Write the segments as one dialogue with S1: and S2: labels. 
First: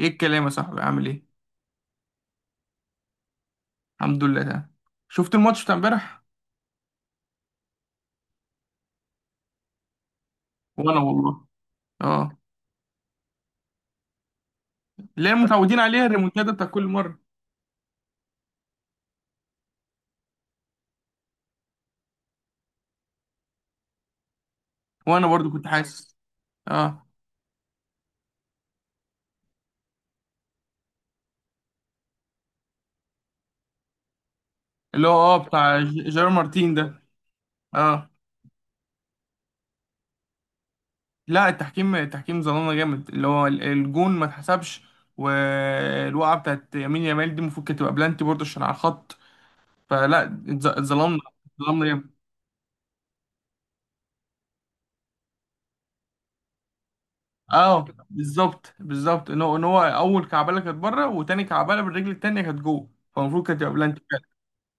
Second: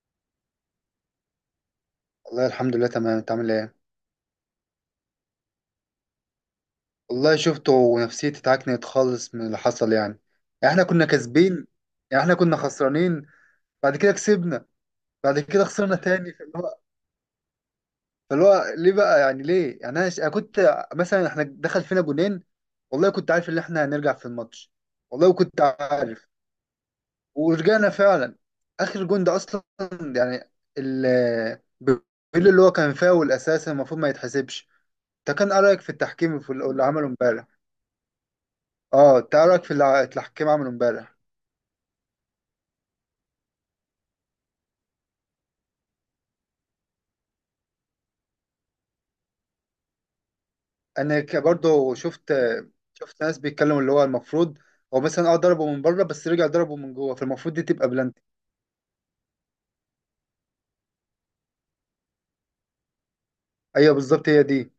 S1: ايه الكلام يا صاحبي؟ عامل ايه؟
S2: والله الحمد لله تمام. انت عامل ايه؟
S1: الحمد لله تمام. شفت الماتش بتاع امبارح؟
S2: والله شفته ونفسيتي اتعكنت خالص من اللي حصل. يعني احنا
S1: وانا
S2: كنا
S1: والله
S2: كاسبين. يعني احنا
S1: اه.
S2: كنا خسرانين. بعد كده كسبنا.
S1: اللي هي
S2: بعد كده
S1: متعودين
S2: خسرنا
S1: عليها
S2: تاني.
S1: الريمونتادا
S2: فاللي
S1: بتاع
S2: هو
S1: كل مره.
S2: فاللي هو ليه بقى، ليه؟ انا كنت مثلا احنا دخل فينا جونين. والله كنت عارف ان احنا هنرجع في الماتش.
S1: وانا
S2: والله
S1: برضو
S2: كنت
S1: كنت حاسس.
S2: عارف.
S1: اه.
S2: ورجعنا فعلا. اخر جون ده اصلا، يعني ال بيقول اللي هو كان فاول اساسا المفروض ما يتحسبش.
S1: اللي هو
S2: انت كان ايه
S1: بتاع
S2: رايك في
S1: جيرار
S2: التحكيم، في
S1: مارتين
S2: اللي
S1: ده.
S2: عمله امبارح؟
S1: اه.
S2: اه، تعرف اللي حكيت معاه من امبارح.
S1: لا، التحكيم ظلمنا جامد، اللي هو الجون ما اتحسبش، والوقعه بتاعت يمين يامال دي المفروض كانت تبقى بلانتي برضو عشان على الخط. اتظلمنا، اتظلمنا
S2: برضه
S1: جامد.
S2: شفت. شفت ناس بيتكلموا اللي هو المفروض. هو مثلا ضربه من بره بس رجع ضربه من جوه، فالمفروض دي
S1: اه
S2: تبقى بلانتي.
S1: بالظبط بالظبط، ان هو اول كعبله كانت بره وتاني كعبله بالرجل التانيه كانت جوه، فالمفروض كانت تبقى
S2: ايوه
S1: بلانتي.
S2: بالظبط، هي دي.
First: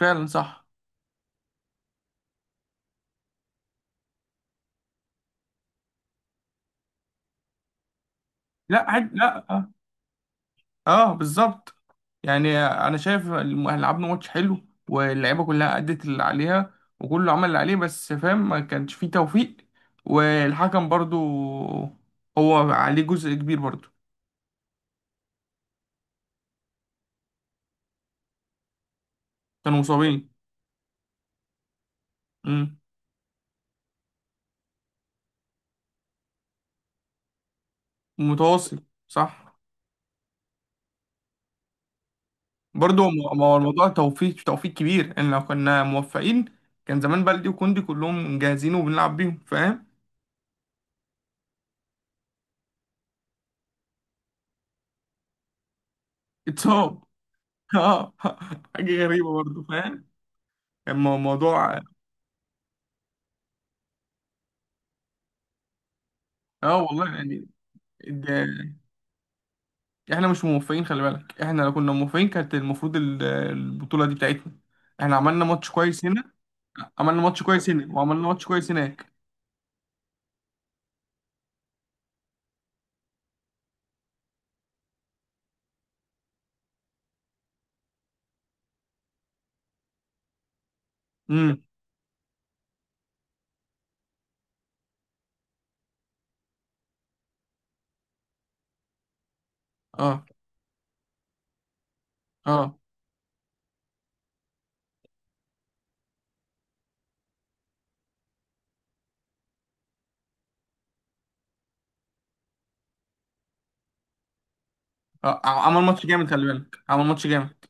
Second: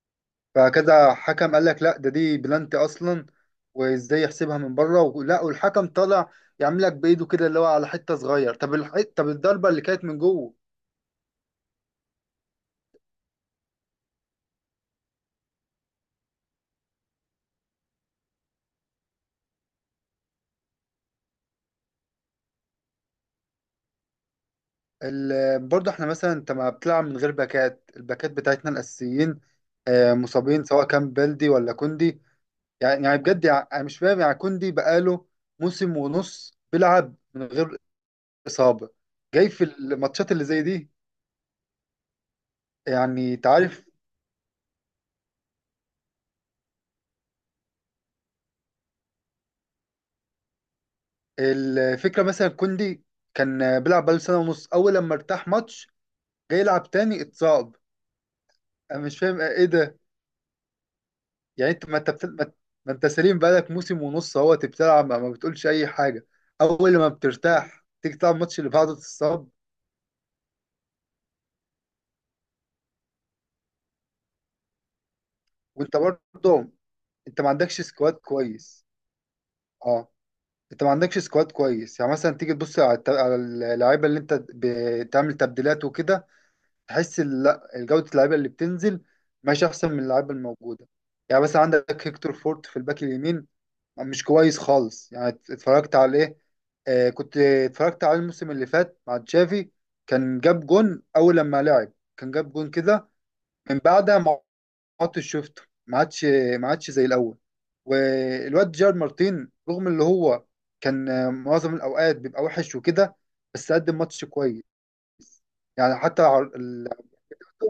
S1: فعلا صح.
S2: فكذا حكم قال لك لا، ده دي بلانتي اصلا. وازاي يحسبها من بره، ولا والحكم طالع يعمل لك بايده كده اللي هو على حته صغير؟ طب طب
S1: لا
S2: الضربه
S1: اه،
S2: اللي كانت من جوه.
S1: آه، بالظبط. يعني انا شايف لعبنا ماتش حلو، واللعيبه كلها ادت اللي عليها، وكله عمل اللي عليه، بس فاهم ما كانش فيه توفيق، والحكم برضو هو عليه جزء كبير برضو.
S2: برضه احنا مثلا انت ما بتلعب من غير باكات، الباكات بتاعتنا الاساسيين.
S1: كانوا
S2: آه،
S1: مصابين.
S2: مصابين سواء كان بلدي ولا كوندي.
S1: امم
S2: يعني بجد، يعني أنا مش فاهم. يعني كوندي بقاله موسم ونص بيلعب من غير
S1: متواصل
S2: إصابة، جاي
S1: صح.
S2: في الماتشات اللي زي دي.
S1: برضو
S2: يعني
S1: ما هو
S2: تعرف،
S1: الموضوع توفيق، توفيق كبير، ان لو كنا موفقين كان زمان بلدي وكوندي كلهم جاهزين وبنلعب بيهم، فاهم؟
S2: الفكرة مثلا كوندي كان بيلعب بقاله سنة ونص. أول لما ارتاح ماتش، جاي يلعب
S1: اتصاب.
S2: تاني اتصاب.
S1: اه،
S2: أنا
S1: حاجه
S2: مش
S1: غريبه
S2: فاهم
S1: برضو،
S2: إيه ده.
S1: فاهم. اما
S2: يعني
S1: الموضوع،
S2: أنت ما أنت سليم بقالك موسم ونص أهو بتلعب، ما بتقولش أي حاجة.
S1: اه
S2: أول
S1: والله
S2: لما
S1: يعني،
S2: بترتاح تيجي تلعب
S1: ده
S2: الماتش اللي بعده تتصاب.
S1: احنا مش موفقين، خلي بالك، احنا لو كنا موفقين كانت المفروض البطولة دي بتاعتنا. احنا عملنا ماتش
S2: وأنت
S1: كويس هنا،
S2: برضه
S1: عملنا
S2: أنت
S1: ماتش
S2: ما
S1: كويس
S2: عندكش
S1: هنا
S2: سكواد
S1: وعملنا ماتش كويس
S2: كويس.
S1: هناك.
S2: آه. انت ما عندكش سكواد كويس. يعني مثلا تيجي تبص على على اللعيبه اللي انت بتعمل تبديلات وكده، تحس لا جوده اللعيبه اللي بتنزل ماشي احسن من اللعيبه الموجوده. يعني
S1: امم.
S2: مثلا عندك هيكتور فورت في الباك اليمين، مش كويس خالص. اتفرجت عليه، آه كنت اتفرجت على الموسم اللي فات مع تشافي.
S1: اه.
S2: كان جاب جون اول لما لعب، كان جاب جون
S1: اه
S2: كده. من بعدها ماتش شفته ما عادش، ما عادش زي الاول. والواد جيرارد مارتين رغم اللي هو كان معظم الاوقات بيبقى وحش وكده، بس قدم ماتش كويس.
S1: اه عمل
S2: يعني
S1: ماتش
S2: حتى
S1: جامد، خلي بالك، عمل ماتش جامد.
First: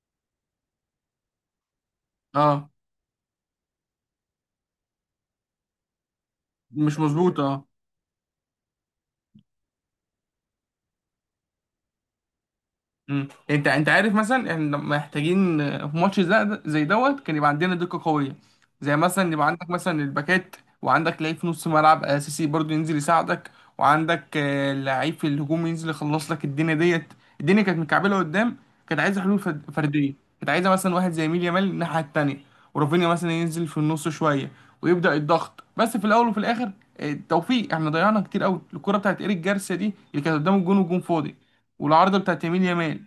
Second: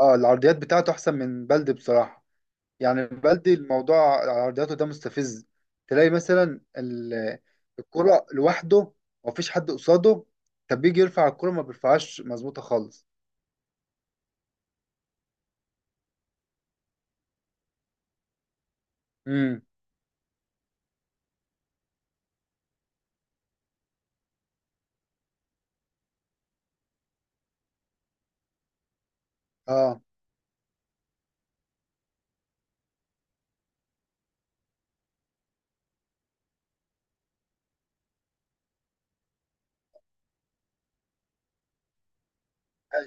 S2: العرضيات بتاعته احسن من بلدي بصراحه.
S1: اه.
S2: يعني بلدي الموضوع عرضياته ده مستفز. تلاقي مثلا
S1: مش مظبوط، اه.
S2: الكرة لوحده ومفيش حد قصاده، طب بيجي يرفع الكرة ما بيرفعهاش مظبوطه خالص.
S1: مم. انت عارف، مثلا احنا محتاجين، في ماتش زي زي دوت، كان يبقى عندنا دقة قوية، زي مثلا يبقى
S2: امم
S1: عندك مثلا الباكات، وعندك لعيب في نص ملعب اساسي برضو ينزل يساعدك، وعندك لعيب في الهجوم ينزل يخلص لك الدنيا ديت. الدنيا كانت مكعبلة قدام، كانت عايزة حلول
S2: اه
S1: فردية، كانت عايزة مثلا واحد زي ميل يامال الناحية التانية، ورافينيا مثلا ينزل في النص شوية ويبدأ الضغط. بس في الأول وفي الآخر، توفيق. احنا ضيعنا كتير قوي الكرة بتاعت إيريك جارسيا دي اللي كانت قدام الجون والجون فاضي، والعارضة بتاعت يمين يامال،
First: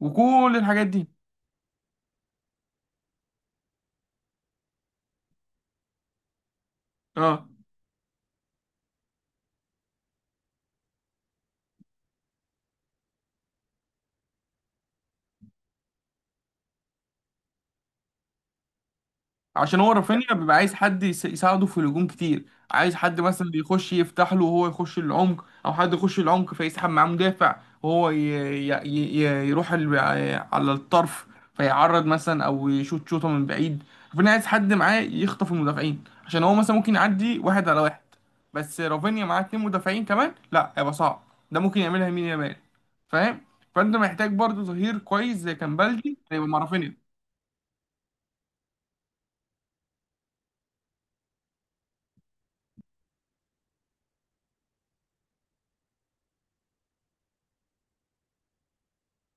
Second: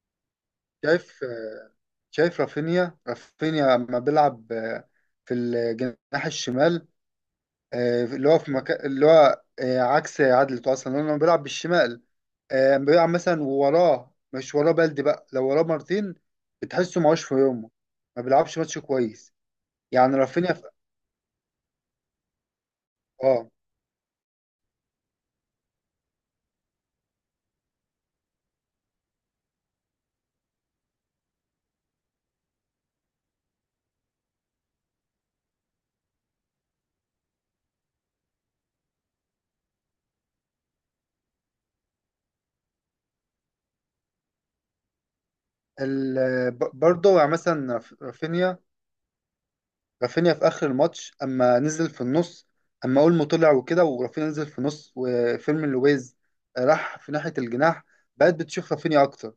S1: وكل الحاجات دي.
S2: شايف، شايف رافينيا لما بيلعب، في الجناح الشمال،
S1: اه.
S2: اللي هو في مكان اللي هو، عكس عدلته اصلا لانه لما بيلعب بالشمال، لما بيلعب مثلا وراه، مش وراه بلدي بقى، لو وراه مارتين بتحسه معوش في يومه، ما بيلعبش ماتش كويس.
S1: عشان هو
S2: يعني
S1: رافينيا
S2: رافينيا
S1: بيبقى
S2: في-
S1: عايز حد يساعده في الهجوم كتير، عايز حد
S2: اه
S1: مثلا يخش يفتح له وهو يخش العمق، او حد يخش العمق فيسحب معاه مدافع، وهو يروح على الطرف، فيعرض مثلا او يشوط شوطه من بعيد. رافينيا عايز حد معاه يخطف المدافعين، عشان هو مثلا ممكن يعدي واحد على واحد، بس رافينيا معاه اتنين مدافعين كمان لا هيبقى صعب، ده ممكن يعملها يمين يامال، فاهم؟ فانت محتاج برضو ظهير كويس زي كان بالدي هيبقى
S2: ال-
S1: مع
S2: ب-
S1: رافينيا.
S2: برضه يعني مثلا رف- رافينيا رافينيا في اخر الماتش اما نزل في النص، اما اولمو طلع وكده ورافينيا نزل في النص وفيرمين لويز راح في ناحيه الجناح، بقت بتشوف رافينيا اكتر.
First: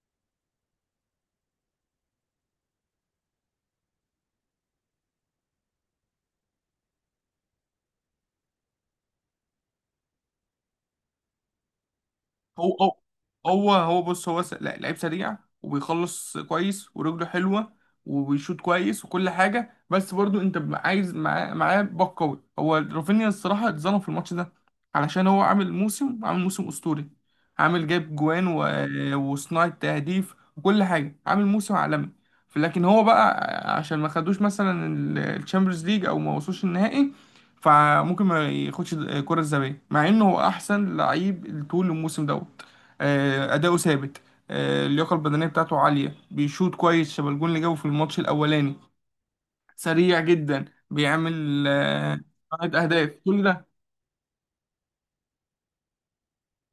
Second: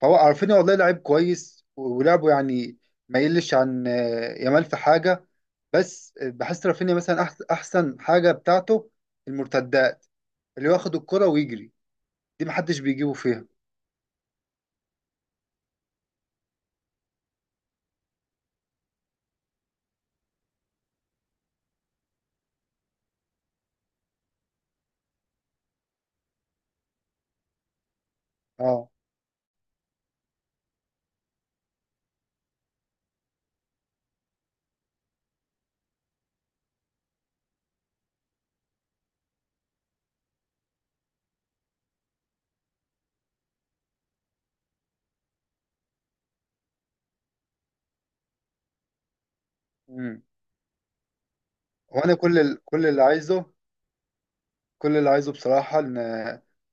S2: فهو رافينيا والله لعيب كويس ولعبه، يعني ما يقلش عن يامال في حاجه. بس بحس رافينيا مثلا احسن حاجه بتاعته المرتدات، اللي هو ياخد الكره ويجري، دي
S1: هو
S2: محدش
S1: هو
S2: بيجيبه فيها.
S1: هو بص، لا، لعيب سريع وبيخلص كويس ورجله حلوة وبيشوط كويس وكل حاجة، بس برضو انت عايز معاه باك قوي. هو رافينيا الصراحة اتظلم في الماتش ده، علشان هو عامل موسم أسطوري، عامل جايب جوان و...
S2: اه.
S1: وصناعة تهديف وكل حاجة، عامل موسم عالمي. لكن هو بقى عشان ما خدوش مثلا الشامبيونز ليج او ما وصلوش النهائي، فممكن ما ياخدش الكرة الذهبية، مع انه هو احسن لعيب طول الموسم دوت. آه، اداؤه ثابت، آه، اللياقة البدنية بتاعته عالية، بيشوط كويس شبه الجون اللي جابه في الماتش الاولاني، سريع
S2: امم
S1: جدا، بيعمل
S2: وانا
S1: آه،
S2: كل ال-
S1: عدد
S2: كل اللي
S1: اهداف، كل
S2: عايزه
S1: ده.
S2: كل اللي عايزه بصراحة إن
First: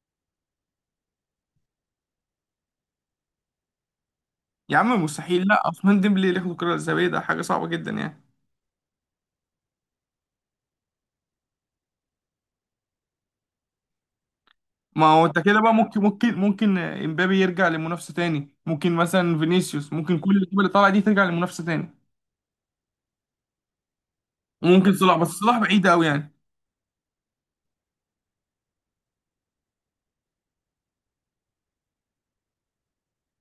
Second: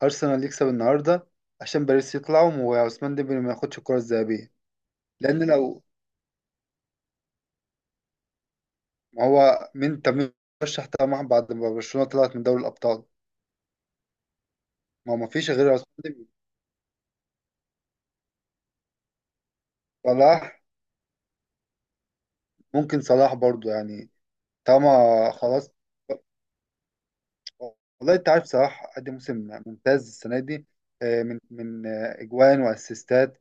S2: أرسنال يكسب النهاردة، عشان باريس يطلعوا وعثمان ديمبلي ما ياخدش الكرة الذهبية.
S1: يا عم
S2: لأن
S1: مستحيل، لا،
S2: لو،
S1: عثمان ديمبلي اللي ياخد الكرة الذهبية ده حاجة صعبة جدا يعني.
S2: ما هو مين؟ طب مين رشح طبعا بعد ما برشلونة طلعت من دوري الأبطال؟
S1: ما
S2: ما هو
S1: هو
S2: ما
S1: انت
S2: فيش
S1: كده
S2: غير
S1: بقى،
S2: عثمان
S1: ممكن
S2: ديمبلي.
S1: ممكن ممكن آه، امبابي يرجع لمنافسة تاني، ممكن مثلا فينيسيوس، ممكن كل اللعيبة
S2: صلاح،
S1: اللي طالعة دي ترجع لمنافسة تاني.
S2: ممكن صلاح برضو يعني.
S1: وممكن صلاح، بس
S2: طالما
S1: صلاح
S2: خلاص،
S1: بعيد قوي يعني.
S2: والله أنت عارف صلاح قدم موسم ممتاز السنة دي، آه، من من آه، إجوان وأسيستات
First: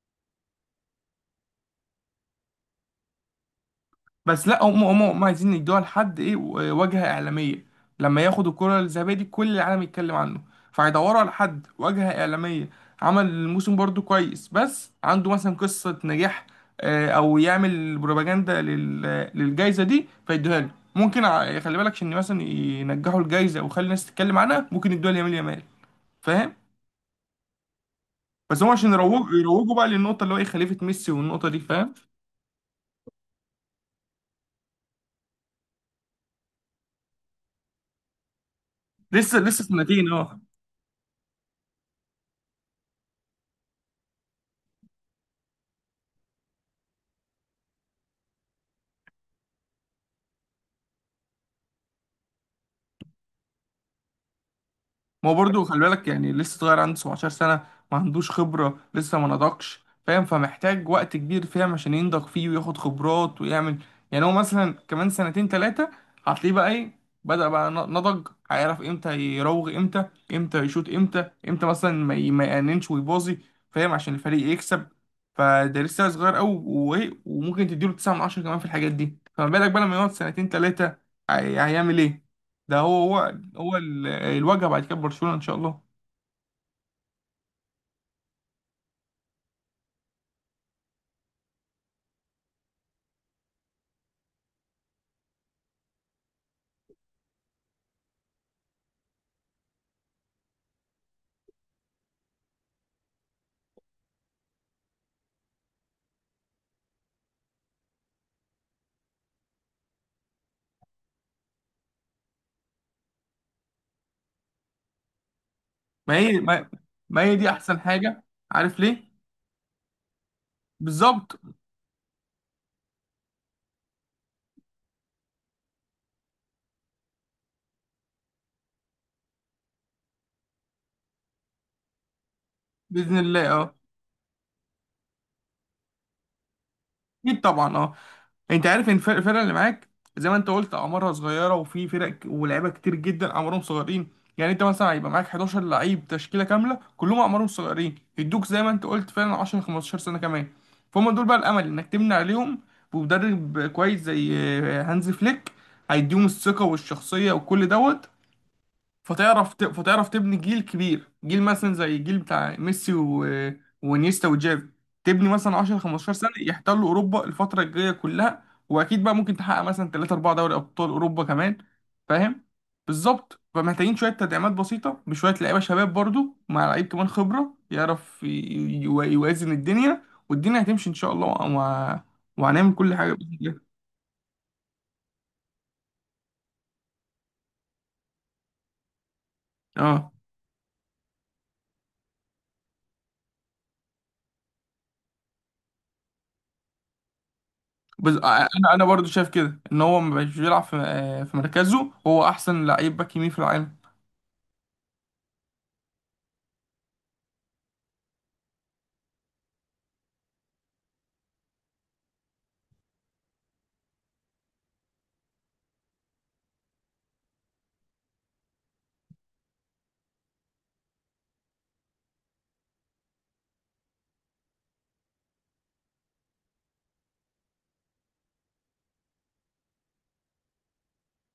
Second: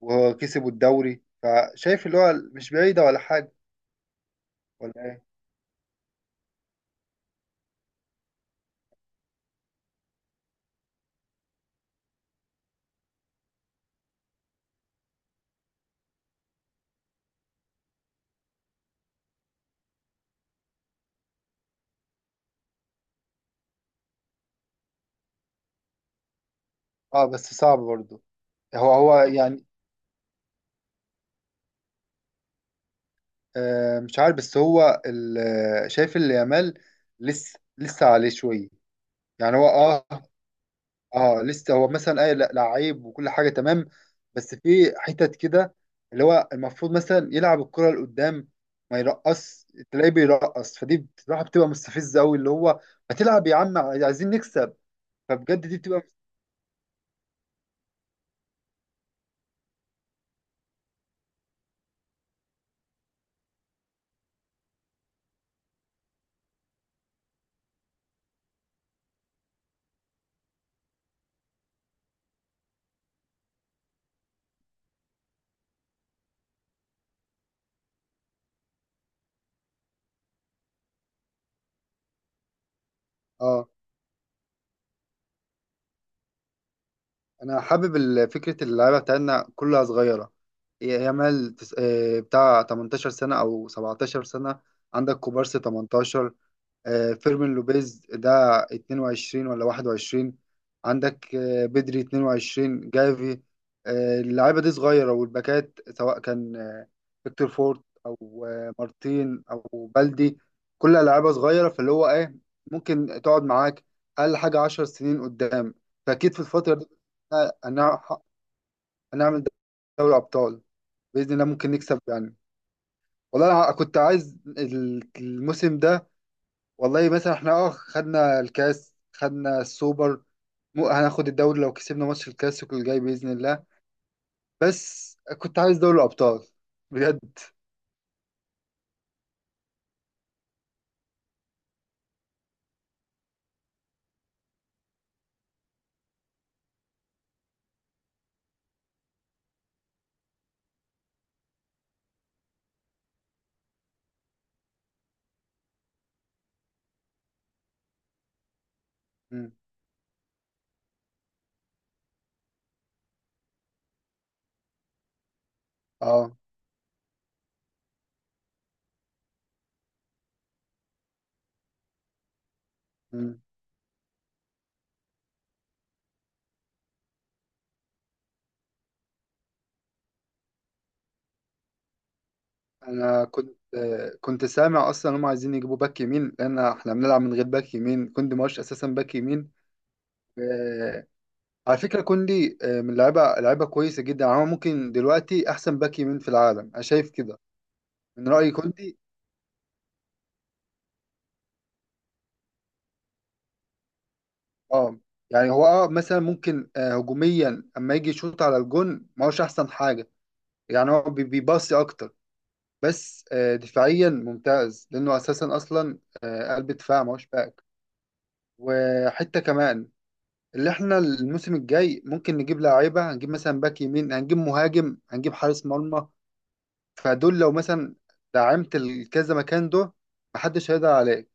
S2: وكسبوا الدوري. فشايف اللي هو مش بعيدة ولا حاجة،
S1: بس لا، هم
S2: ولا
S1: هم
S2: إيه؟
S1: هم عايزين يدوها لحد ايه، واجهة إعلامية، لما ياخد الكرة الذهبية دي كل العالم يتكلم عنه، فهيدوروا على حد واجهة إعلامية، عمل الموسم برضو كويس، بس عنده مثلا قصة نجاح، آه، أو يعمل بروباجندا للجايزة دي فيدوها له. ممكن خلي بالك، عشان مثلا ينجحوا الجايزة ويخلي الناس تتكلم عنها، ممكن يدوها ليامين يامال، فاهم؟
S2: أه بس صعب برضو.
S1: بس هم عشان
S2: هو
S1: يروجوا
S2: يعني،
S1: يروجوا بقى للنقطة اللي هو ايه، خليفة ميسي، والنقطة دي، فاهم؟
S2: مش عارف. بس هو شايف اللي يامال لسه، لسه عليه شويه.
S1: لسه
S2: يعني
S1: لسه
S2: هو اه
S1: سنتين اه.
S2: اه لسه هو مثلا اي لعيب وكل حاجه تمام، بس في حتت كده اللي هو المفروض مثلا يلعب الكره لقدام، ما يرقص. تلاقيه بيرقص، فدي بصراحه بتبقى مستفزه قوي، اللي هو ما تلعب يا عم، عايزين نكسب.
S1: ما هو برضه
S2: فبجد
S1: خلي
S2: دي بتبقى.
S1: بالك، يعني لسه صغير، عنده 17 سنة، ما عندوش خبرة، لسه ما نضجش، فاهم؟ فمحتاج وقت كبير، فاهم، عشان ينضج فيه وياخد خبرات ويعمل. يعني هو مثلا كمان سنتين تلاتة هتلاقيه بقى ايه، بدأ بقى نضج، هيعرف امتى يراوغ، امتى، امتى يشوط، امتى، امتى مثلا ما يأننش ويباظي، فاهم، عشان الفريق يكسب. فده لسه صغير قوي، وايه، وممكن تديله 9 من 10 كمان في الحاجات دي، فما بالك بقى لما يقعد سنتين تلاتة، هيعمل ايه. ده هو، هو
S2: اه
S1: هو الواجهه بعد كده برشلونه ان شاء الله.
S2: انا حابب فكره اللعيبه بتاعتنا كلها صغيره. يامال بتاع 18 سنه او 17 سنه، عندك كوبارسي 18، فيرمين لوبيز ده 22 ولا 21، عندك بدري 22، جافي، اللعيبه دي صغيره. والباكات سواء كان فيكتور فورت او مارتين او بلدي، كلها لعيبه صغيره. فاللي هو ايه، ممكن تقعد معاك اقل حاجه 10 سنين قدام.
S1: ما
S2: فاكيد
S1: هي
S2: في
S1: ما,
S2: الفتره دي
S1: ما هي دي
S2: آه،
S1: احسن
S2: هنع-
S1: حاجه. عارف ليه؟
S2: هنعمل دوري ابطال باذن
S1: بالظبط.
S2: الله، ممكن نكسب يعني. والله انا كنت عايز الموسم ده. والله مثلا احنا خدنا الكاس، خدنا السوبر، مو هناخد الدوري لو كسبنا ماتش الكلاسيكو الجاي
S1: باذن
S2: بإذن
S1: الله
S2: الله.
S1: اه.
S2: بس كنت عايز دوري الأبطال بجد.
S1: اكيد طبعا اه. انت عارف ان الفرقه اللي معاك زي ما انت قلت اعمارها صغيره، وفي فرق ولاعيبه كتير جدا اعمارهم صغيرين، يعني انت مثلا هيبقى معاك 11 لعيب تشكيله كامله كلهم اعمارهم صغيرين يدوك زي ما انت قلت فعلا 10 15 سنه كمان، فهم دول بقى الامل انك تبني عليهم بمدرب كويس زي آه، هانز فليك، هيديهم الثقه والشخصيه وكل دوت،
S2: مم.
S1: فتعرف تبني جيل كبير، جيل مثلا زي الجيل بتاع ميسي و... ونيستا وجافي، تبني مثلا 10 15 سنة
S2: اه.
S1: يحتلوا أوروبا الفترة الجاية كلها، وأكيد بقى ممكن تحقق مثلا 3 4 دوري أبطال أوروبا كمان، فاهم؟
S2: مم.
S1: بالظبط، فمحتاجين شوية تدعيمات بسيطة، بشوية لعيبة شباب برضو مع لعيب كمان خبرة يعرف يوازن الدنيا، والدنيا هتمشي إن شاء الله، وهنعمل كل حاجة
S2: انا
S1: بإذن
S2: كنت
S1: الله.
S2: كنت سامع اصلا هم عايزين يجيبوا باك يمين، لان احنا بنلعب من غير باك يمين. كوندي ماش اساسا باك يمين.
S1: اه.
S2: آه، على فكرة كوندي، آه، من لعيبة لعيبة كويسة جدا. يعني هو ممكن دلوقتي احسن باك يمين في العالم، انا شايف كده. من
S1: انا
S2: رأيي
S1: انا
S2: كوندي.
S1: برضو شايف كده ان هو ما بقاش بيلعب في آه، في مركزه، هو احسن لعيب باك يمين في العالم.
S2: اه يعني هو اه مثلا ممكن هجوميا، اما يجي يشوط على الجون ما هوش احسن حاجه. يعني هو بيباصي اكتر، بس آه دفاعيا ممتاز، لانه اساسا اصلا قلب دفاع ما هوش باك. وحته كمان اللي احنا الموسم الجاي ممكن نجيب لاعيبه، هنجيب مثلا باك يمين، هنجيب مهاجم، هنجيب حارس مرمى. فدول لو مثلا دعمت الكذا مكان ده، محدش هيقدر عليك.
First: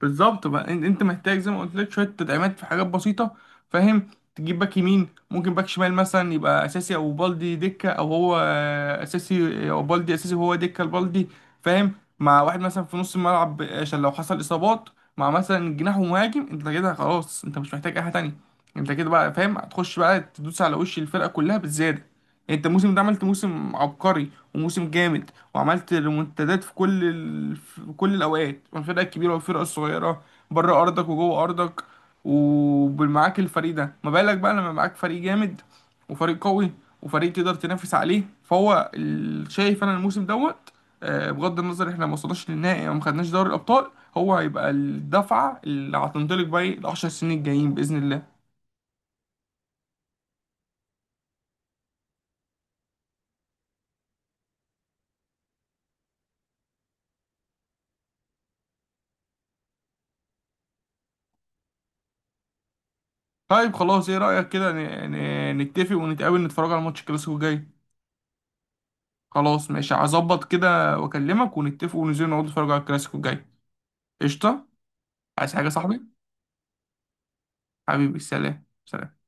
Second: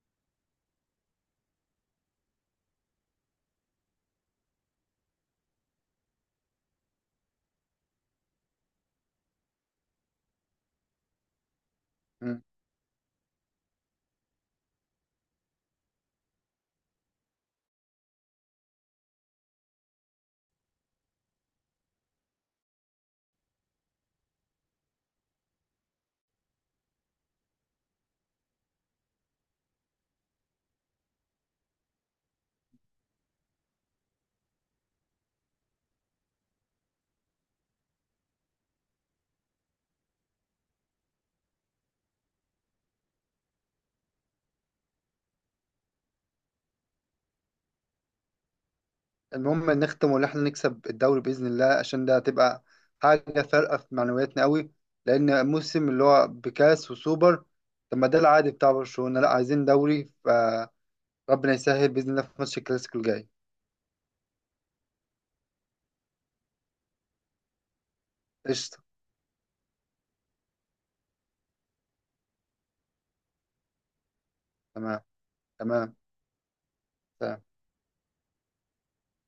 S1: بالظبط بقى، انت محتاج زي ما قلت لك شويه تدعيمات في حاجات بسيطه، فاهم، تجيب باك يمين، ممكن باك شمال مثلا يبقى اساسي او بالدي دكه، او هو آه، اساسي او بالدي اساسي وهو دكه البالدي، فاهم، مع واحد مثلا في نص الملعب عشان لو حصل اصابات، مع مثلا جناح ومهاجم، انت كده خلاص، انت مش محتاج اي حاجه تانيه، انت كده بقى، فاهم، هتخش بقى تدوس على وش الفرقه كلها بالزياده. انت الموسم ده عملت موسم عبقري وموسم جامد، وعملت ريمونتادات في في كل الاوقات، والفرقه الكبيره والفرقه الصغيره، بره ارضك وجوه ارضك، ومعاك الفريق ده، ما بالك بقى لما معاك فريق جامد وفريق قوي وفريق تقدر تنافس عليه، فهو شايف انا الموسم دوت، آه، بغض النظر احنا ما وصلناش للنهائي او ما خدناش دوري الابطال، هو هيبقى الدفعه اللي هتنطلق بقى ال 10 سنين الجايين باذن الله.
S2: المهم نختم وان احنا نكسب الدوري باذن الله، عشان ده هتبقى حاجه فارقه في معنوياتنا قوي. لان موسم اللي هو بكاس وسوبر، طب ما ده العادي بتاع برشلونه، لا عايزين دوري. فربنا يسهل باذن الله في ماتش الكلاسيكو الجاي.
S1: طيب خلاص، ايه رأيك كده نتفق ونتقابل نتفرج على ماتش الكلاسيكو الجاي؟
S2: قشطه.
S1: خلاص ماشي، هظبط كده واكلمك ونتفق وننزل نقعد نتفرج على الكلاسيكو الجاي. قشطة.
S2: تمام.
S1: عايز حاجة يا
S2: تمام.
S1: صاحبي؟ حبيبي، سلام سلام.